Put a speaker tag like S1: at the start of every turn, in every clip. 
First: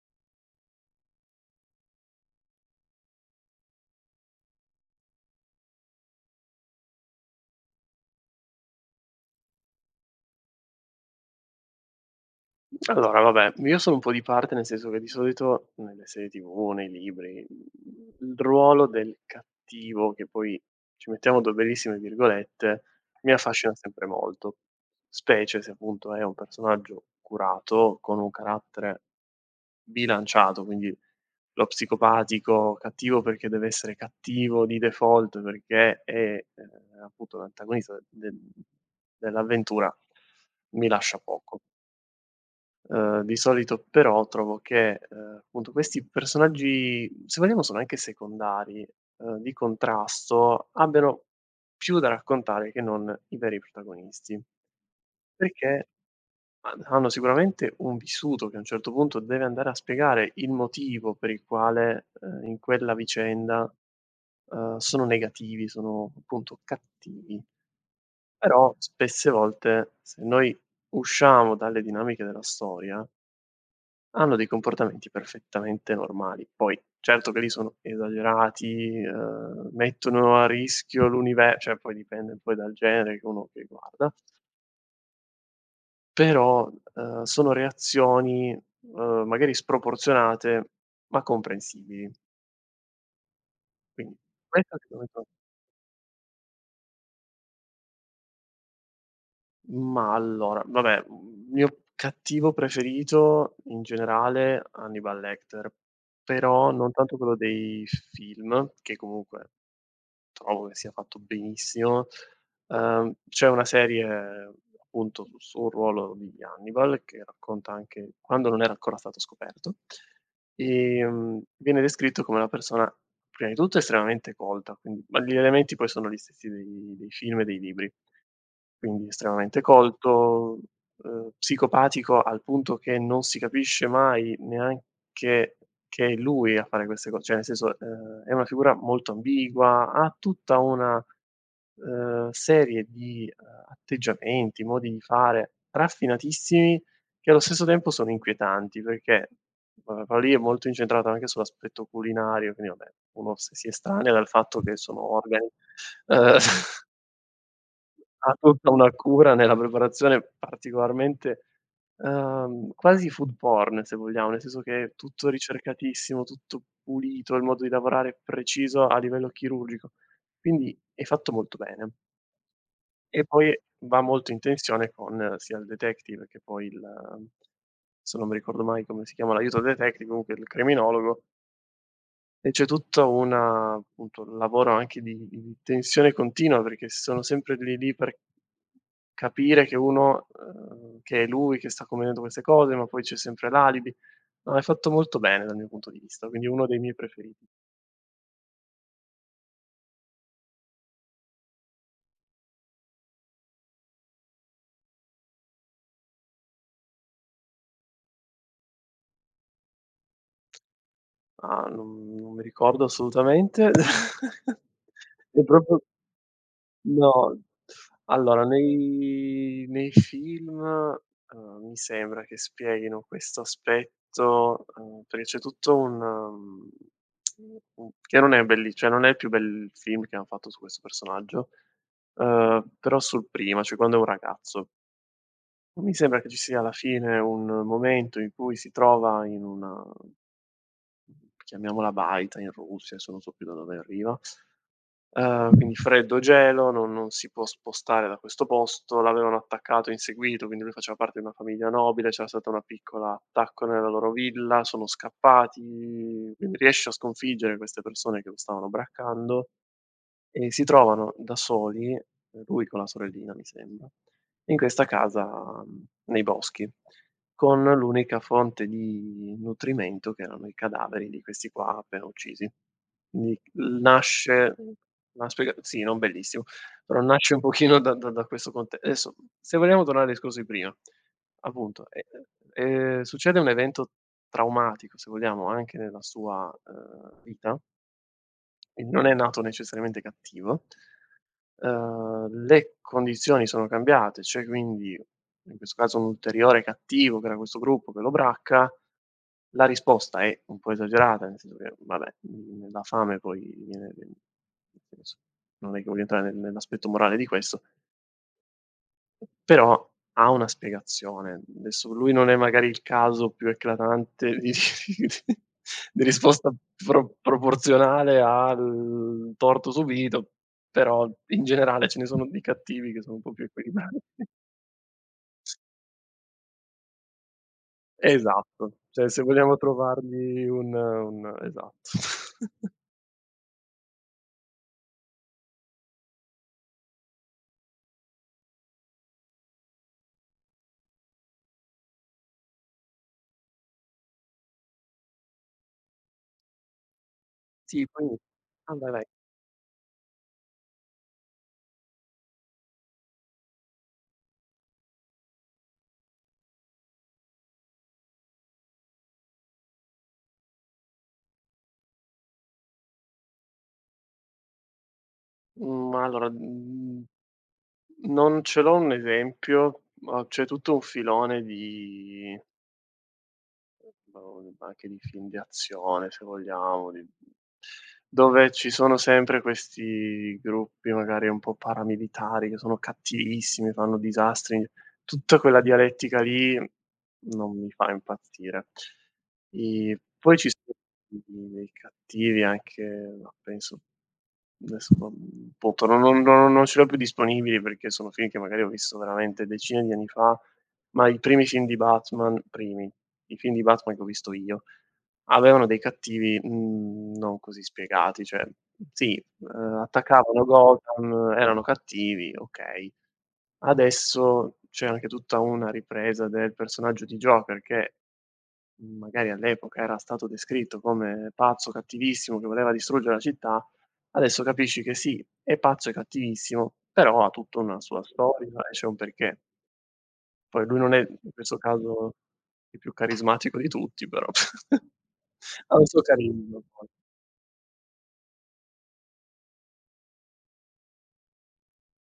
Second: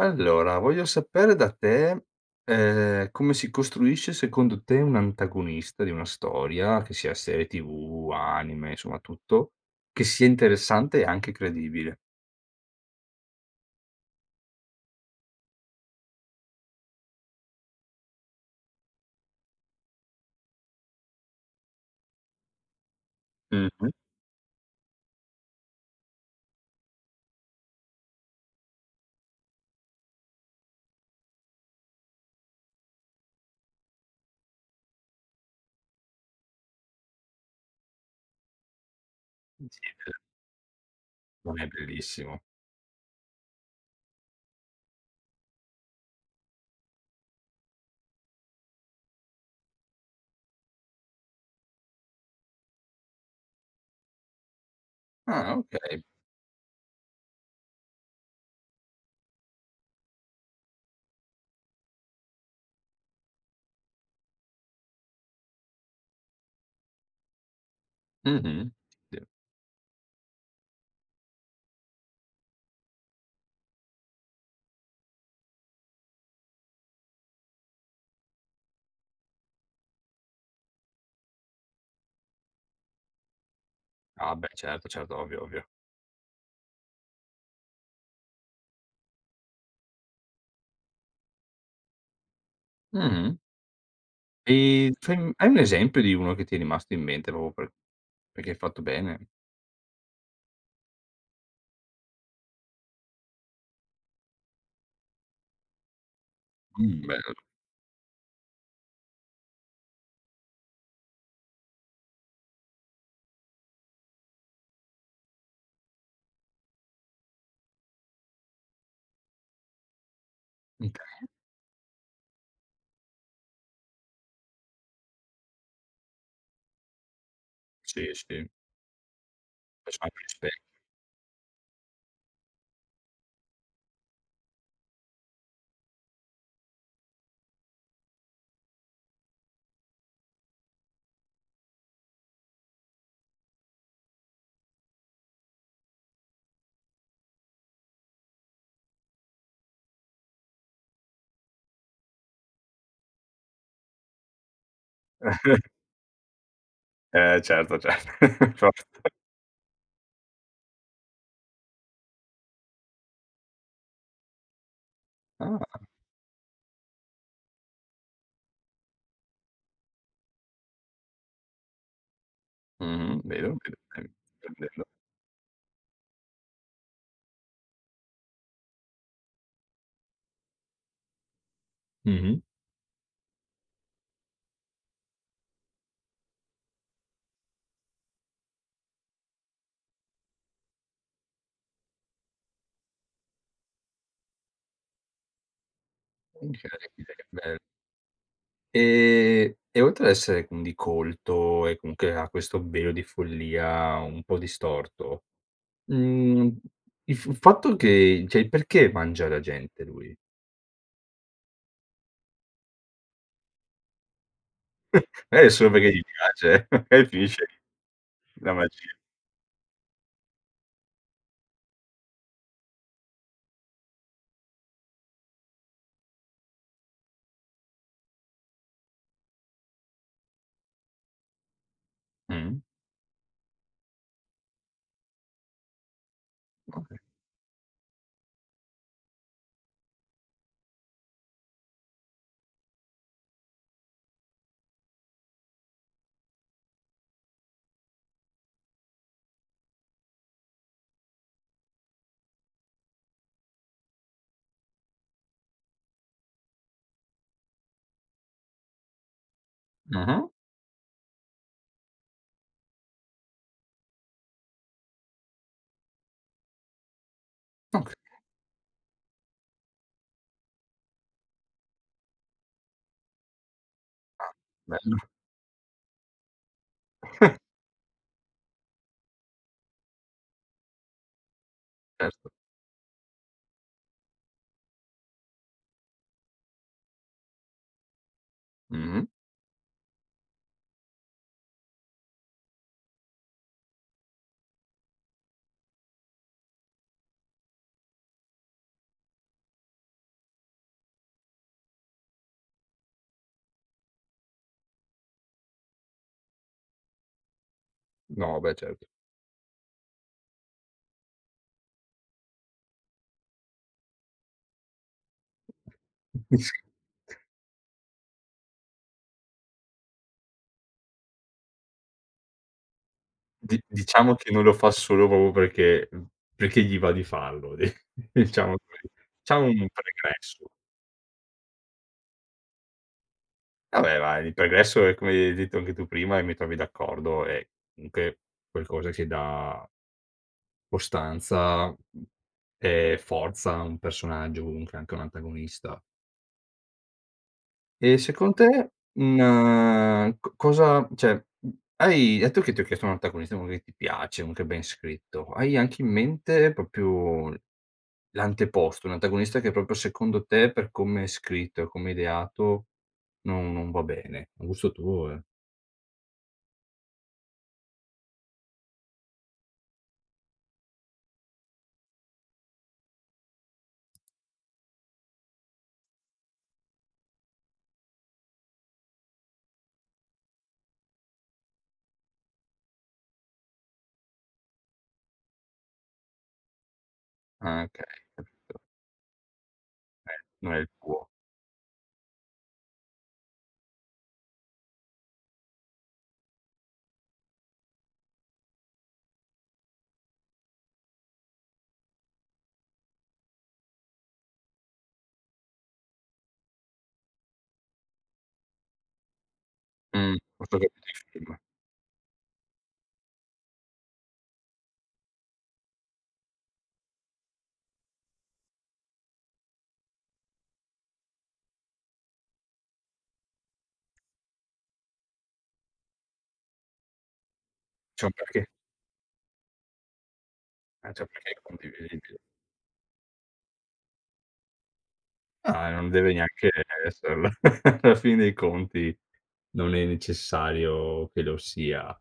S1: Allora, voglio sapere da te, come si costruisce secondo te un antagonista di una storia, che sia serie TV, anime, insomma tutto, che sia interessante e anche credibile?
S2: Allora vabbè, io sono un po' di parte, nel senso che di solito nelle serie TV, nei libri, il ruolo del cattivo, che poi ci mettiamo 2 bellissime virgolette, mi affascina
S1: Mh-mh.
S2: sempre molto, specie se appunto è un personaggio curato, con un carattere bilanciato, quindi lo psicopatico cattivo perché deve essere cattivo di default, perché è, appunto l'antagonista del
S1: Sì.
S2: dell'avventura, mi lascia
S1: Non
S2: poco.
S1: è bellissimo.
S2: Di solito però trovo che, appunto questi personaggi, se vogliamo sono anche secondari, di contrasto, abbiano più da raccontare che non i veri protagonisti,
S1: Ah,
S2: perché
S1: okay.
S2: ha hanno sicuramente un vissuto che a un certo punto deve andare a spiegare il motivo per il quale, in quella vicenda, sono negativi, sono appunto cattivi.
S1: Mh-mh.
S2: Però
S1: Sì.
S2: spesse volte se noi usciamo dalle dinamiche della storia, hanno dei comportamenti perfettamente normali. Poi certo che lì sono esagerati, mettono a rischio l'unive cioè poi dipende poi dal genere che uno che guarda,
S1: Ah beh, certo, certo, ovvio, ovvio.
S2: però, sono reazioni, magari sproporzionate, ma comprensibili.
S1: Mh-mh.
S2: Quindi
S1: E
S2: questa
S1: fai
S2: sicuramente.
S1: hai un esempio di uno che ti è rimasto in mente proprio perché hai fatto bene?
S2: Ma allora, vabbè, mio cattivo preferito in generale Hannibal Lecter, però non tanto
S1: Bello.
S2: quello dei film, che comunque trovo che sia fatto benissimo. C'è una serie appunto su un ruolo di Hannibal che racconta anche quando non era ancora stato scoperto.
S1: Okay.
S2: Viene descritto come una persona, prima di tutto estremamente colta, quindi ma gli elementi poi sono gli stessi dei film e dei libri.
S1: Sì, sì.
S2: Quindi estremamente
S1: Facciamo anche
S2: colto,
S1: rispetto.
S2: psicopatico al punto che non si capisce mai neanche che è lui a fare queste co cioè nel senso, è una figura molto ambigua, ha tutta una, serie di, atteggiamenti, modi di fare raffinatissimi che allo stesso tempo sono inquietanti perché, quello lì è molto incentrato anche sull'aspetto culinario, quindi vabbè, uno se si estranea dal fatto che sono organi, uhm
S1: Eh certo, certo.
S2: ha
S1: For
S2: tutta una cura nella preparazione particolarmente, quasi food porn se vogliamo, nel senso che è tutto
S1: Ah.
S2: ricercatissimo, tutto pulito, il modo di lavorare è preciso a livello chirurgico. Quindi è fatto molto bene.
S1: Mh-mh,
S2: E
S1: vero,
S2: poi
S1: vero,
S2: va molto in
S1: bello.
S2: tensione con sia il detective che poi il adesso non mi ricordo mai come si chiama l'aiuto del detective, comunque il criminologo,
S1: Mh-mh.
S2: e c'è tutta una appunto, un lavoro anche di tensione continua, perché sono sempre lì lì per capire che uno che è lui che sta convenendo queste cose, ma poi c'è sempre l'alibi. No, hai fatto molto bene dal mio punto di vista, quindi uno dei miei
S1: Incredibile, che
S2: preferiti.
S1: bello. E oltre ad essere quindi colto e comunque ha questo velo di follia un po' distorto, mhmm, il fatto che cioè, perché mangia la gente lui?
S2: Ah, non mi ricordo assolutamente. È
S1: Magari è solo
S2: proprio
S1: perché gli piace, magari
S2: No,
S1: finisce lì
S2: allora
S1: la magia.
S2: nei film, mi sembra che spieghino questo aspetto, perché c'è tutto un un che non è belli cioè non è il più bel film che han fatto su questo personaggio,
S1: Mh,
S2: però sul prima, cioè quando è un ragazzo. Mi sembra che ci sia alla
S1: okay.
S2: fine un momento in cui si trova in una chiamiamola baita in Russia, adesso non so più da dove arriva. Quindi freddo, gelo, non si può spostare da questo posto, l'avevano attaccato, inseguito, quindi lui faceva parte di una famiglia nobile, c'era stata una piccola attacco nella loro villa, sono scappati, quindi riesce a sconfiggere queste persone che lo stavano braccando.
S1: Mh-mh,
S2: E si trovano da soli, lui con la sorellina mi sembra, in questa casa, nei boschi, con
S1: okay,
S2: l'unica fonte di nutrimento che erano i cadaveri di questi qua appena uccisi. Quindi
S1: ah,
S2: nasce
S1: bello.
S2: una spiega sì, non bellissimo, però nasce un pochino da questo conte adesso, se vogliamo tornare al discorso di prima, appunto, e
S1: Certo.
S2: succede un evento traumatico, se vogliamo, anche nella sua, vita, quindi
S1: Mh-mh.
S2: non è nato necessariamente cattivo. Le condizioni sono cambiate, cioè quindi, in questo caso un ulteriore cattivo che era questo gruppo che lo bracca, la risposta è un po' esagerata, nel senso che vabbè, la fame poi viene nel senso, non è che voglio entrare nell'aspetto morale di questo,
S1: No, beh certo.
S2: però ha una spiegazione. Adesso lui non è magari il caso più eclatante di di
S1: Sì.
S2: risposta proporzionale al torto subito, però in generale ce ne sono di cattivi che sono un po' più
S1: Di
S2: equilibrati.
S1: diciamo che non lo fa solo proprio perché perché gli va di farlo, di diciamo
S2: Esatto,
S1: così.
S2: cioè se
S1: C'ha
S2: vogliamo
S1: un
S2: trovargli
S1: pregresso.
S2: un esatto.
S1: Vabbè, ma il pregresso è come hai detto anche tu prima e mi trovi d'accordo, è comunque qualcosa che dà costanza, e forza a un personaggio, comunque anche a un antagonista.
S2: Sì,
S1: E
S2: poi
S1: secondo te,
S2: ah, vai, vai.
S1: un co cosa cioè, mhmm, hai detto che ti ho chiesto un antagonista, uno che ti piace, uno che è ben scritto. Hai anche in mente proprio L'anteposto, un antagonista che proprio secondo te, per come è scritto e come è ideato, non va bene. A gusto tuo, eh.
S2: Mhmm, allora, non ce l'ho un esempio, ma c'è tutto un filone di boh, anche di film di azione se vogliamo, di dove ci sono sempre questi gruppi magari un po' paramilitari che sono cattivissimi, fanno disastri, tutta quella dialettica lì non
S1: Ah,
S2: mi
S1: okay,
S2: fa impazzire. I Poi ci
S1: non è il
S2: sono
S1: tuo.
S2: dei cattivi anche, ma penso adesso non appunto non ce li ho più disponibili perché sono film che magari ho visto veramente decine di anni fa, ma i primi film di Batman primi, i film di Batman che ho visto io avevano dei cattivi, non così spiegati, cioè sì, attaccavano
S1: Posso capire il
S2: Gotham,
S1: film.
S2: erano cattivi, okay. Adesso c'è anche tutta una ripresa del personaggio di Joker che, magari all'epoca era stato descritto come pazzo, cattivissimo, che voleva distruggere la città, adesso capisci che sì, è pazzo e cattivissimo, però ha tutta una sua
S1: C'è un perché,
S2: storia e c'è un perché. Poi lui non
S1: c'è
S2: è
S1: un perché
S2: in
S1: è
S2: questo caso
S1: condivisibile.
S2: il più carismatico di tutti, però
S1: Ah,
S2: ha un
S1: non
S2: suo
S1: deve neanche
S2: carisma poi.
S1: esserlo. Alla fin dei conti non è necessario che lo sia.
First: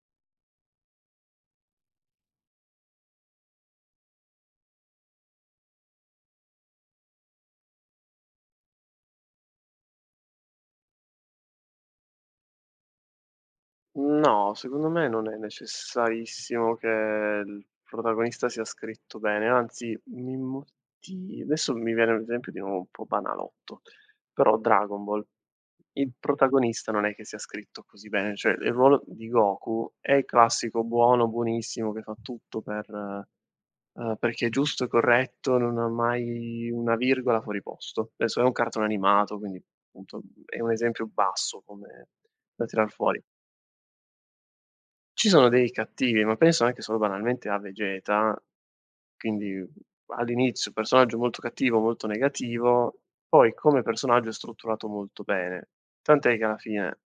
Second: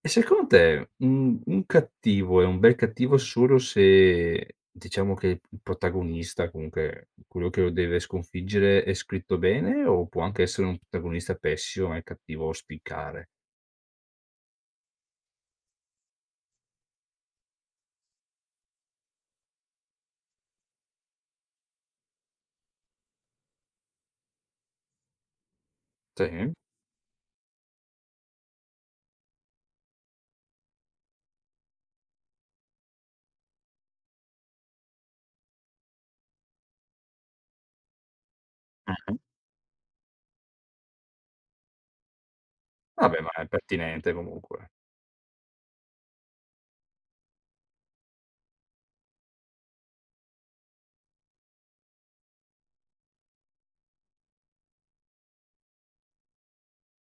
S1: E secondo te un cattivo è un bel cattivo solo se diciamo che il protagonista, comunque quello che lo deve sconfiggere, è scritto bene o può anche essere un protagonista pessimo ma il cattivo spiccare?
S2: No, secondo me non è necessarissimo che il protagonista sia scritto bene, anzi mi moti adesso mi viene un esempio di nuovo un po' banalotto, però Dragon Ball, il
S1: Sì.
S2: protagonista non è che sia scritto così bene, cioè il ruolo di Goku è il classico buono, buonissimo che fa tutto per perché è giusto e corretto, non ha mai una virgola fuori posto. Adesso è un cartone
S1: Mh-mh.
S2: animato, quindi appunto è un esempio basso come da tirar
S1: Vabbè,
S2: fuori.
S1: ma è pertinente comunque.
S2: Ci sono dei cattivi, ma penso anche solo banalmente a Vegeta, quindi all'inizio personaggio molto cattivo, molto negativo, poi come personaggio è strutturato molto bene. Tant'è che alla fine,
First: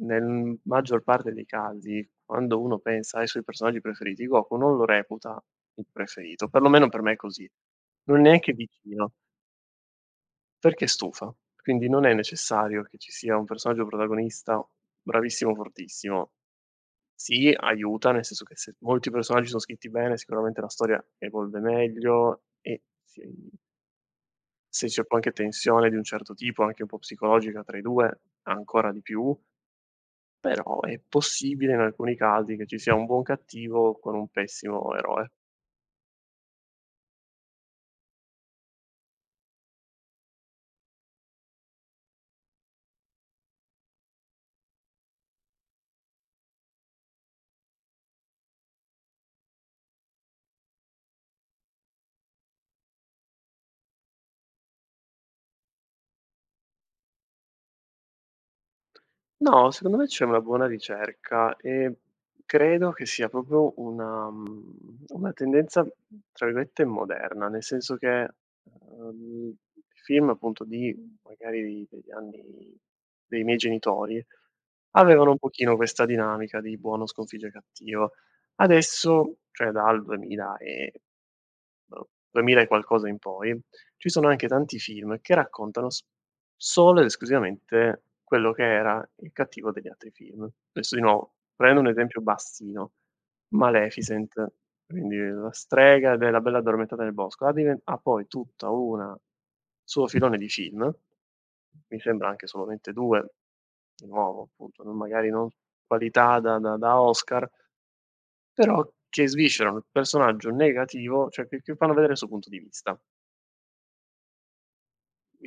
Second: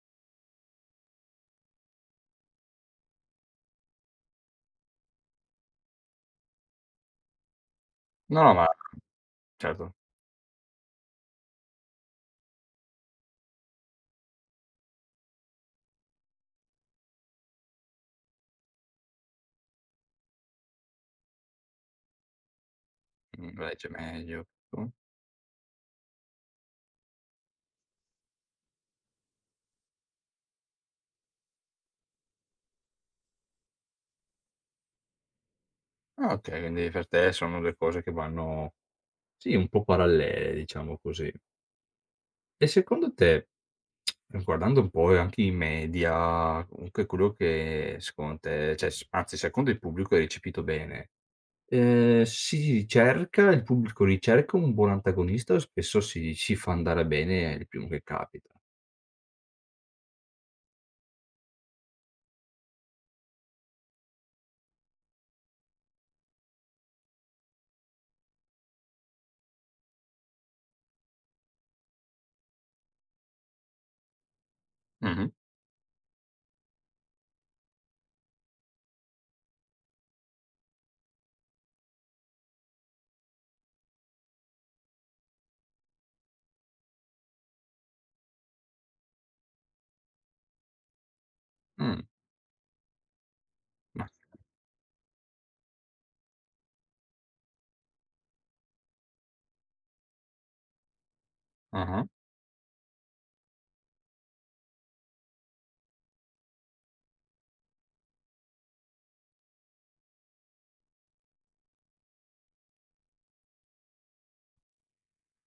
S2: nel maggior parte dei casi, quando uno pensa ai suoi personaggi preferiti, Goku non lo reputa il preferito, perlomeno per me è così. Non è
S1: No, no,
S2: neanche
S1: ma
S2: vicino,
S1: certo,
S2: perché stufa. Quindi non è necessario che ci sia un personaggio protagonista bravissimo, fortissimo. Sì, aiuta, nel senso che se molti personaggi sono scritti bene, sicuramente la storia evolve meglio e si.
S1: mhmm, legge meglio.
S2: Se c'è poi anche tensione di un certo tipo, anche un po' psicologica tra i 2, ancora di più, però è possibile in alcuni casi che ci sia un buon cattivo con un pessimo eroe.
S1: Ah, okay, quindi per te sono 2 cose che vanno sì, un po' parallele, diciamo così. E secondo te guardando un po' anche i media, comunque quello che secondo te cioè s anzi secondo il pubblico è recepito bene, si cerca il pubblico ricerca un buon antagonista o spesso si fa andare bene il primo che capita?
S2: No, secondo me c'è una buona ricerca e credo che sia proprio una una tendenza, tra virgolette, "moderna", nel senso che, uhm, film appunto di magari degli anni dei miei genitori,
S1: Mh-mh.
S2: avevano un pochino questa dinamica di buono sconfigge cattivo. Adesso, cioè dal 2000 e boh, 2000 e qualcosa in poi ci sono anche tanti film che raccontano s solo ed esclusivamente quello che era il cattivo degli altri film. Adesso di nuovo, prendo un
S1: Mh.
S2: esempio bassino,
S1: Ma
S2: Maleficent, quindi la strega della Bella Addormentata nel bosco, ha diven ha poi tutta una suo filone di film, mi
S1: ah-ah.
S2: sembra anche solamente 2, di nuovo appunto, non magari non qualità da Oscar, però che sviscerano il personaggio negativo, cioè che fanno vedere il suo punto di vista.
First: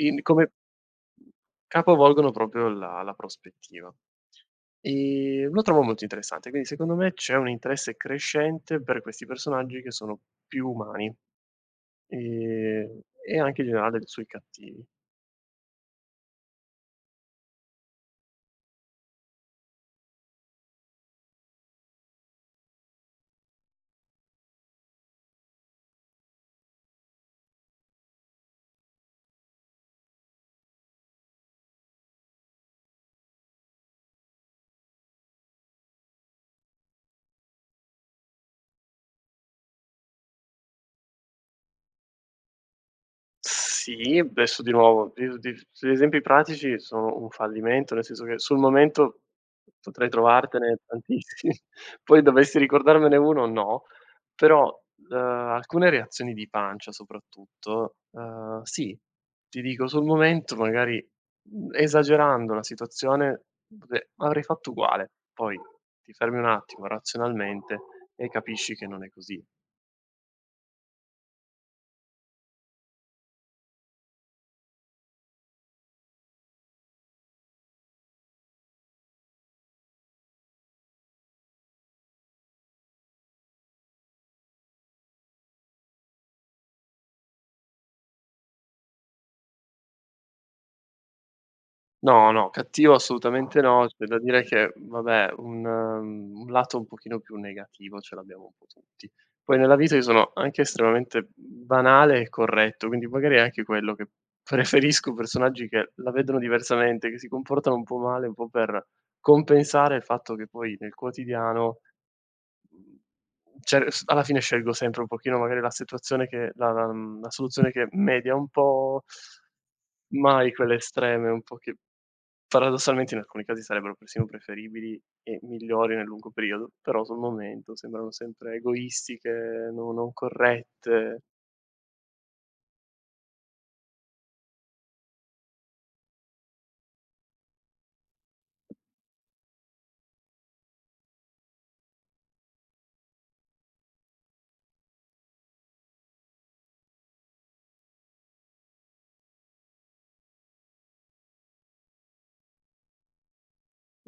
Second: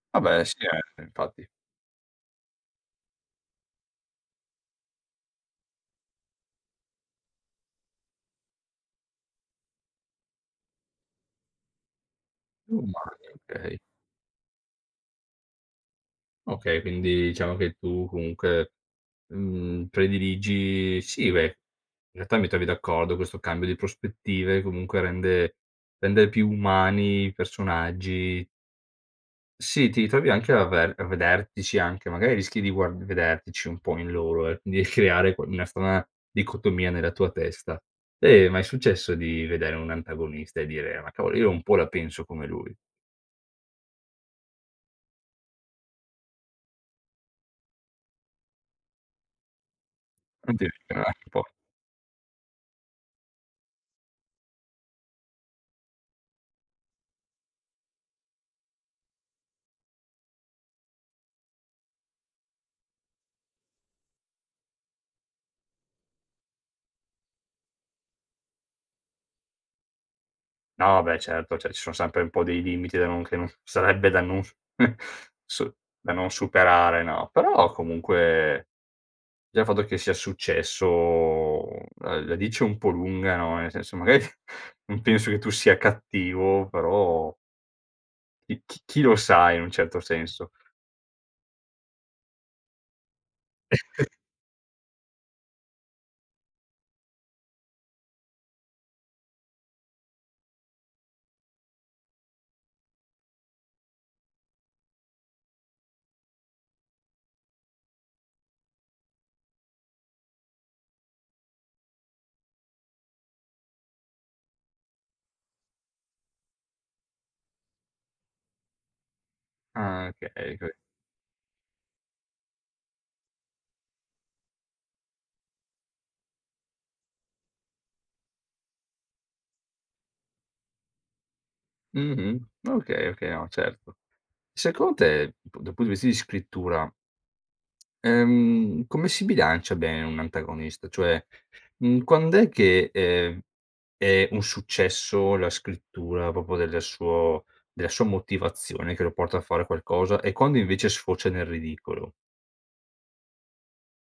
S2: In
S1: Vabbè
S2: come
S1: sì, infatti.
S2: capovolgono proprio la prospettiva. Lo trovo molto interessante, quindi secondo me c'è un interesse crescente per questi personaggi che sono più umani, ehm,
S1: Umani,
S2: e anche in
S1: okay.
S2: generale sui cattivi.
S1: Okay, quindi diciamo che tu comunque, prediligi sì beh in realtà mi trovi d'accordo, questo cambio di prospettive comunque rende più umani i personaggi. Sì, ti trovi anche a vedertici anche, magari rischi di guard vedertici un po' in loro e quindi creare que una strana dicotomia nella tua testa. Te mai è successo di vedere un antagonista e dire: "Ma cavolo, io un po' la penso come lui."
S2: Sì, adesso di nuovo, di gli esempi pratici sono un fallimento, nel senso che sul momento potrei
S1: Non ti
S2: trovartene
S1: viene un po'.
S2: tantissimi, poi dovessi ricordarmene uno no, però, alcune reazioni di pancia soprattutto, sì, ti dico sul momento magari, esagerando la situazione, ve avrei fatto uguale, poi ti fermi un attimo razionalmente e capisci che non è così.
S1: No, beh certo, cioè ci sono sempre un po' dei limiti da non s su da non superare, no, però comunque già il fatto che sia successo la dice un po' lunga, no, nel senso magari non penso che tu sia cattivo, però chi lo sa in un certo senso.
S2: No, no, cattivo assolutamente no. C'è da dire che, vabbè, un lato un pochino più negativo ce l'abbiamo un po' tutti. Poi nella vita io sono anche estremamente banale e corretto, quindi magari è anche quello che preferisco personaggi che la vedono diversamente, che si comportano un po' male, un po' per compensare il fatto che poi nel quotidiano Mhmm, cioè s alla fine scelgo sempre un pochino magari la situazione che la la la soluzione che media un po',
S1: Ah,
S2: mai
S1: okay, que
S2: quelle estreme un po' che paradossalmente in alcuni casi sarebbero persino preferibili e migliori nel lungo periodo, però sul momento sembrano sempre egoistiche, no non corrette.
S1: mh-mh. Okay, okay, no, certo. Secondo te, p dal punto di vista di scrittura, come si bilancia bene un antagonista? Cioè, quand'è che, è un successo la scrittura proprio della sua motivazione che lo porta a fare qualcosa e quando invece sfocia nel ridicolo.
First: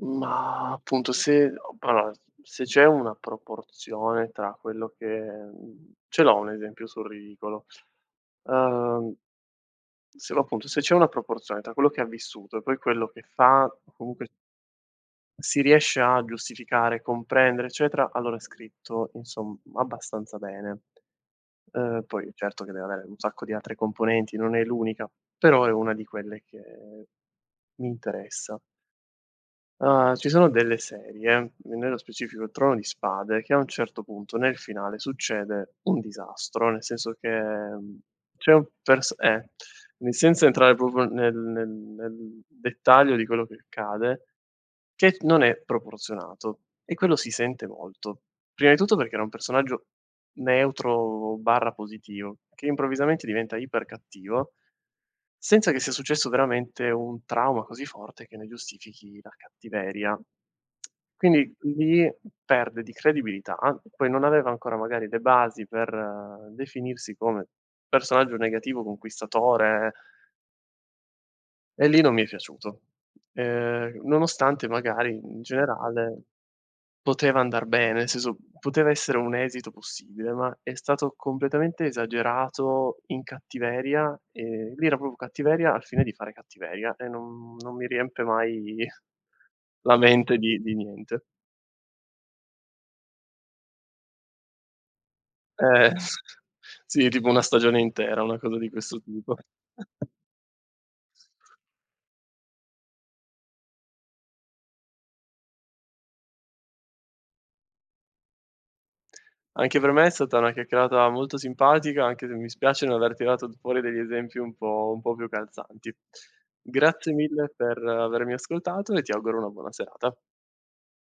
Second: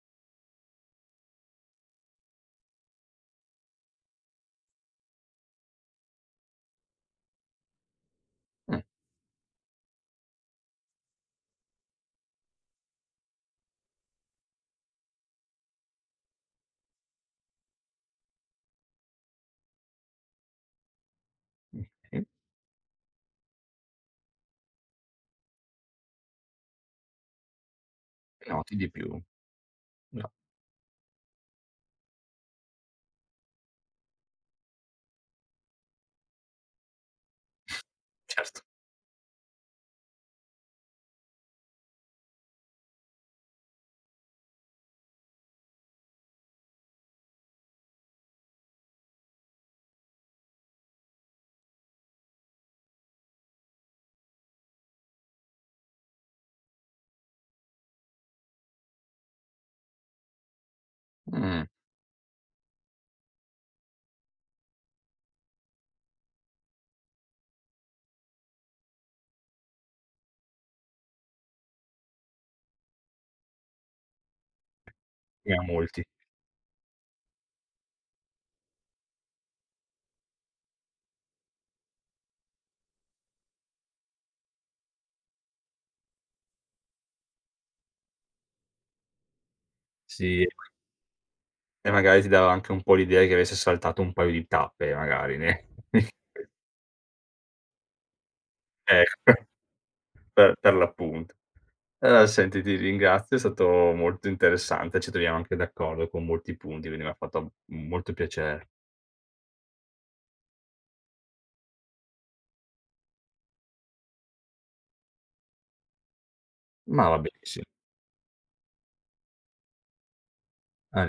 S2: Ma appunto se o allora, se c'è una proporzione tra quello che ce l'ho un esempio sul ridicolo.
S1: Mh,
S2: Uhm Se va appunto, se c'è una proporzione tra quello che ha vissuto e poi quello che fa, o comunque si riesce a giustificare, comprendere, eccetera, allora è scritto insom abbastanza bene.
S1: okay,
S2: Poi certo che deve avere un sacco di altre componenti, non è l'unica, però è una di quelle che mi interessa.
S1: noti di più.
S2: Ah, ci
S1: No,
S2: sono delle serie, nello specifico il Trono di Spade, che a un certo punto nel finale succede un disastro, nel senso che, c'è
S1: certo.
S2: un pers quindi senza entrare proprio nel dettaglio di quello che accade, che non è proporzionato e quello si sente molto. Prima di tutto perché era un personaggio neutro/positivo, che improvvisamente diventa ipercattivo, senza che sia successo veramente un trauma così forte che ne giustifichi la cattiveria. Quindi
S1: Mh,
S2: lì perde di credibilità, poi non aveva ancora magari le basi per definirsi come personaggio negativo conquistatore e lì non mi è piaciuto. Nonostante magari in
S1: ne ha molti.
S2: generale poteva andar bene, nel senso, poteva essere un esito possibile, ma è stato completamente esagerato in cattiveria, e lì era proprio cattiveria al fine di fare cattiveria e non mi riempie mai la mente
S1: Sì,
S2: di niente.
S1: e magari ti dava anche un po' l'idea che avesse saltato un paio di tappe magari ne
S2: Eh, sì, tipo una stagione intera, una cosa di questo
S1: ecco,
S2: tipo.
S1: per l'appunto. Allora senti, ti ringrazio, è stato molto interessante, ci troviamo anche d'accordo con molti punti, quindi mi ha fatto molto piacere.
S2: Anche per me è stata una chiacchierata molto simpatica, anche se mi spiace non aver tirato fuori degli esempi un po' più calzanti.
S1: Ma
S2: Grazie
S1: va
S2: mille
S1: benissimo.
S2: per avermi ascoltato e ti auguro una buona serata.
S1: A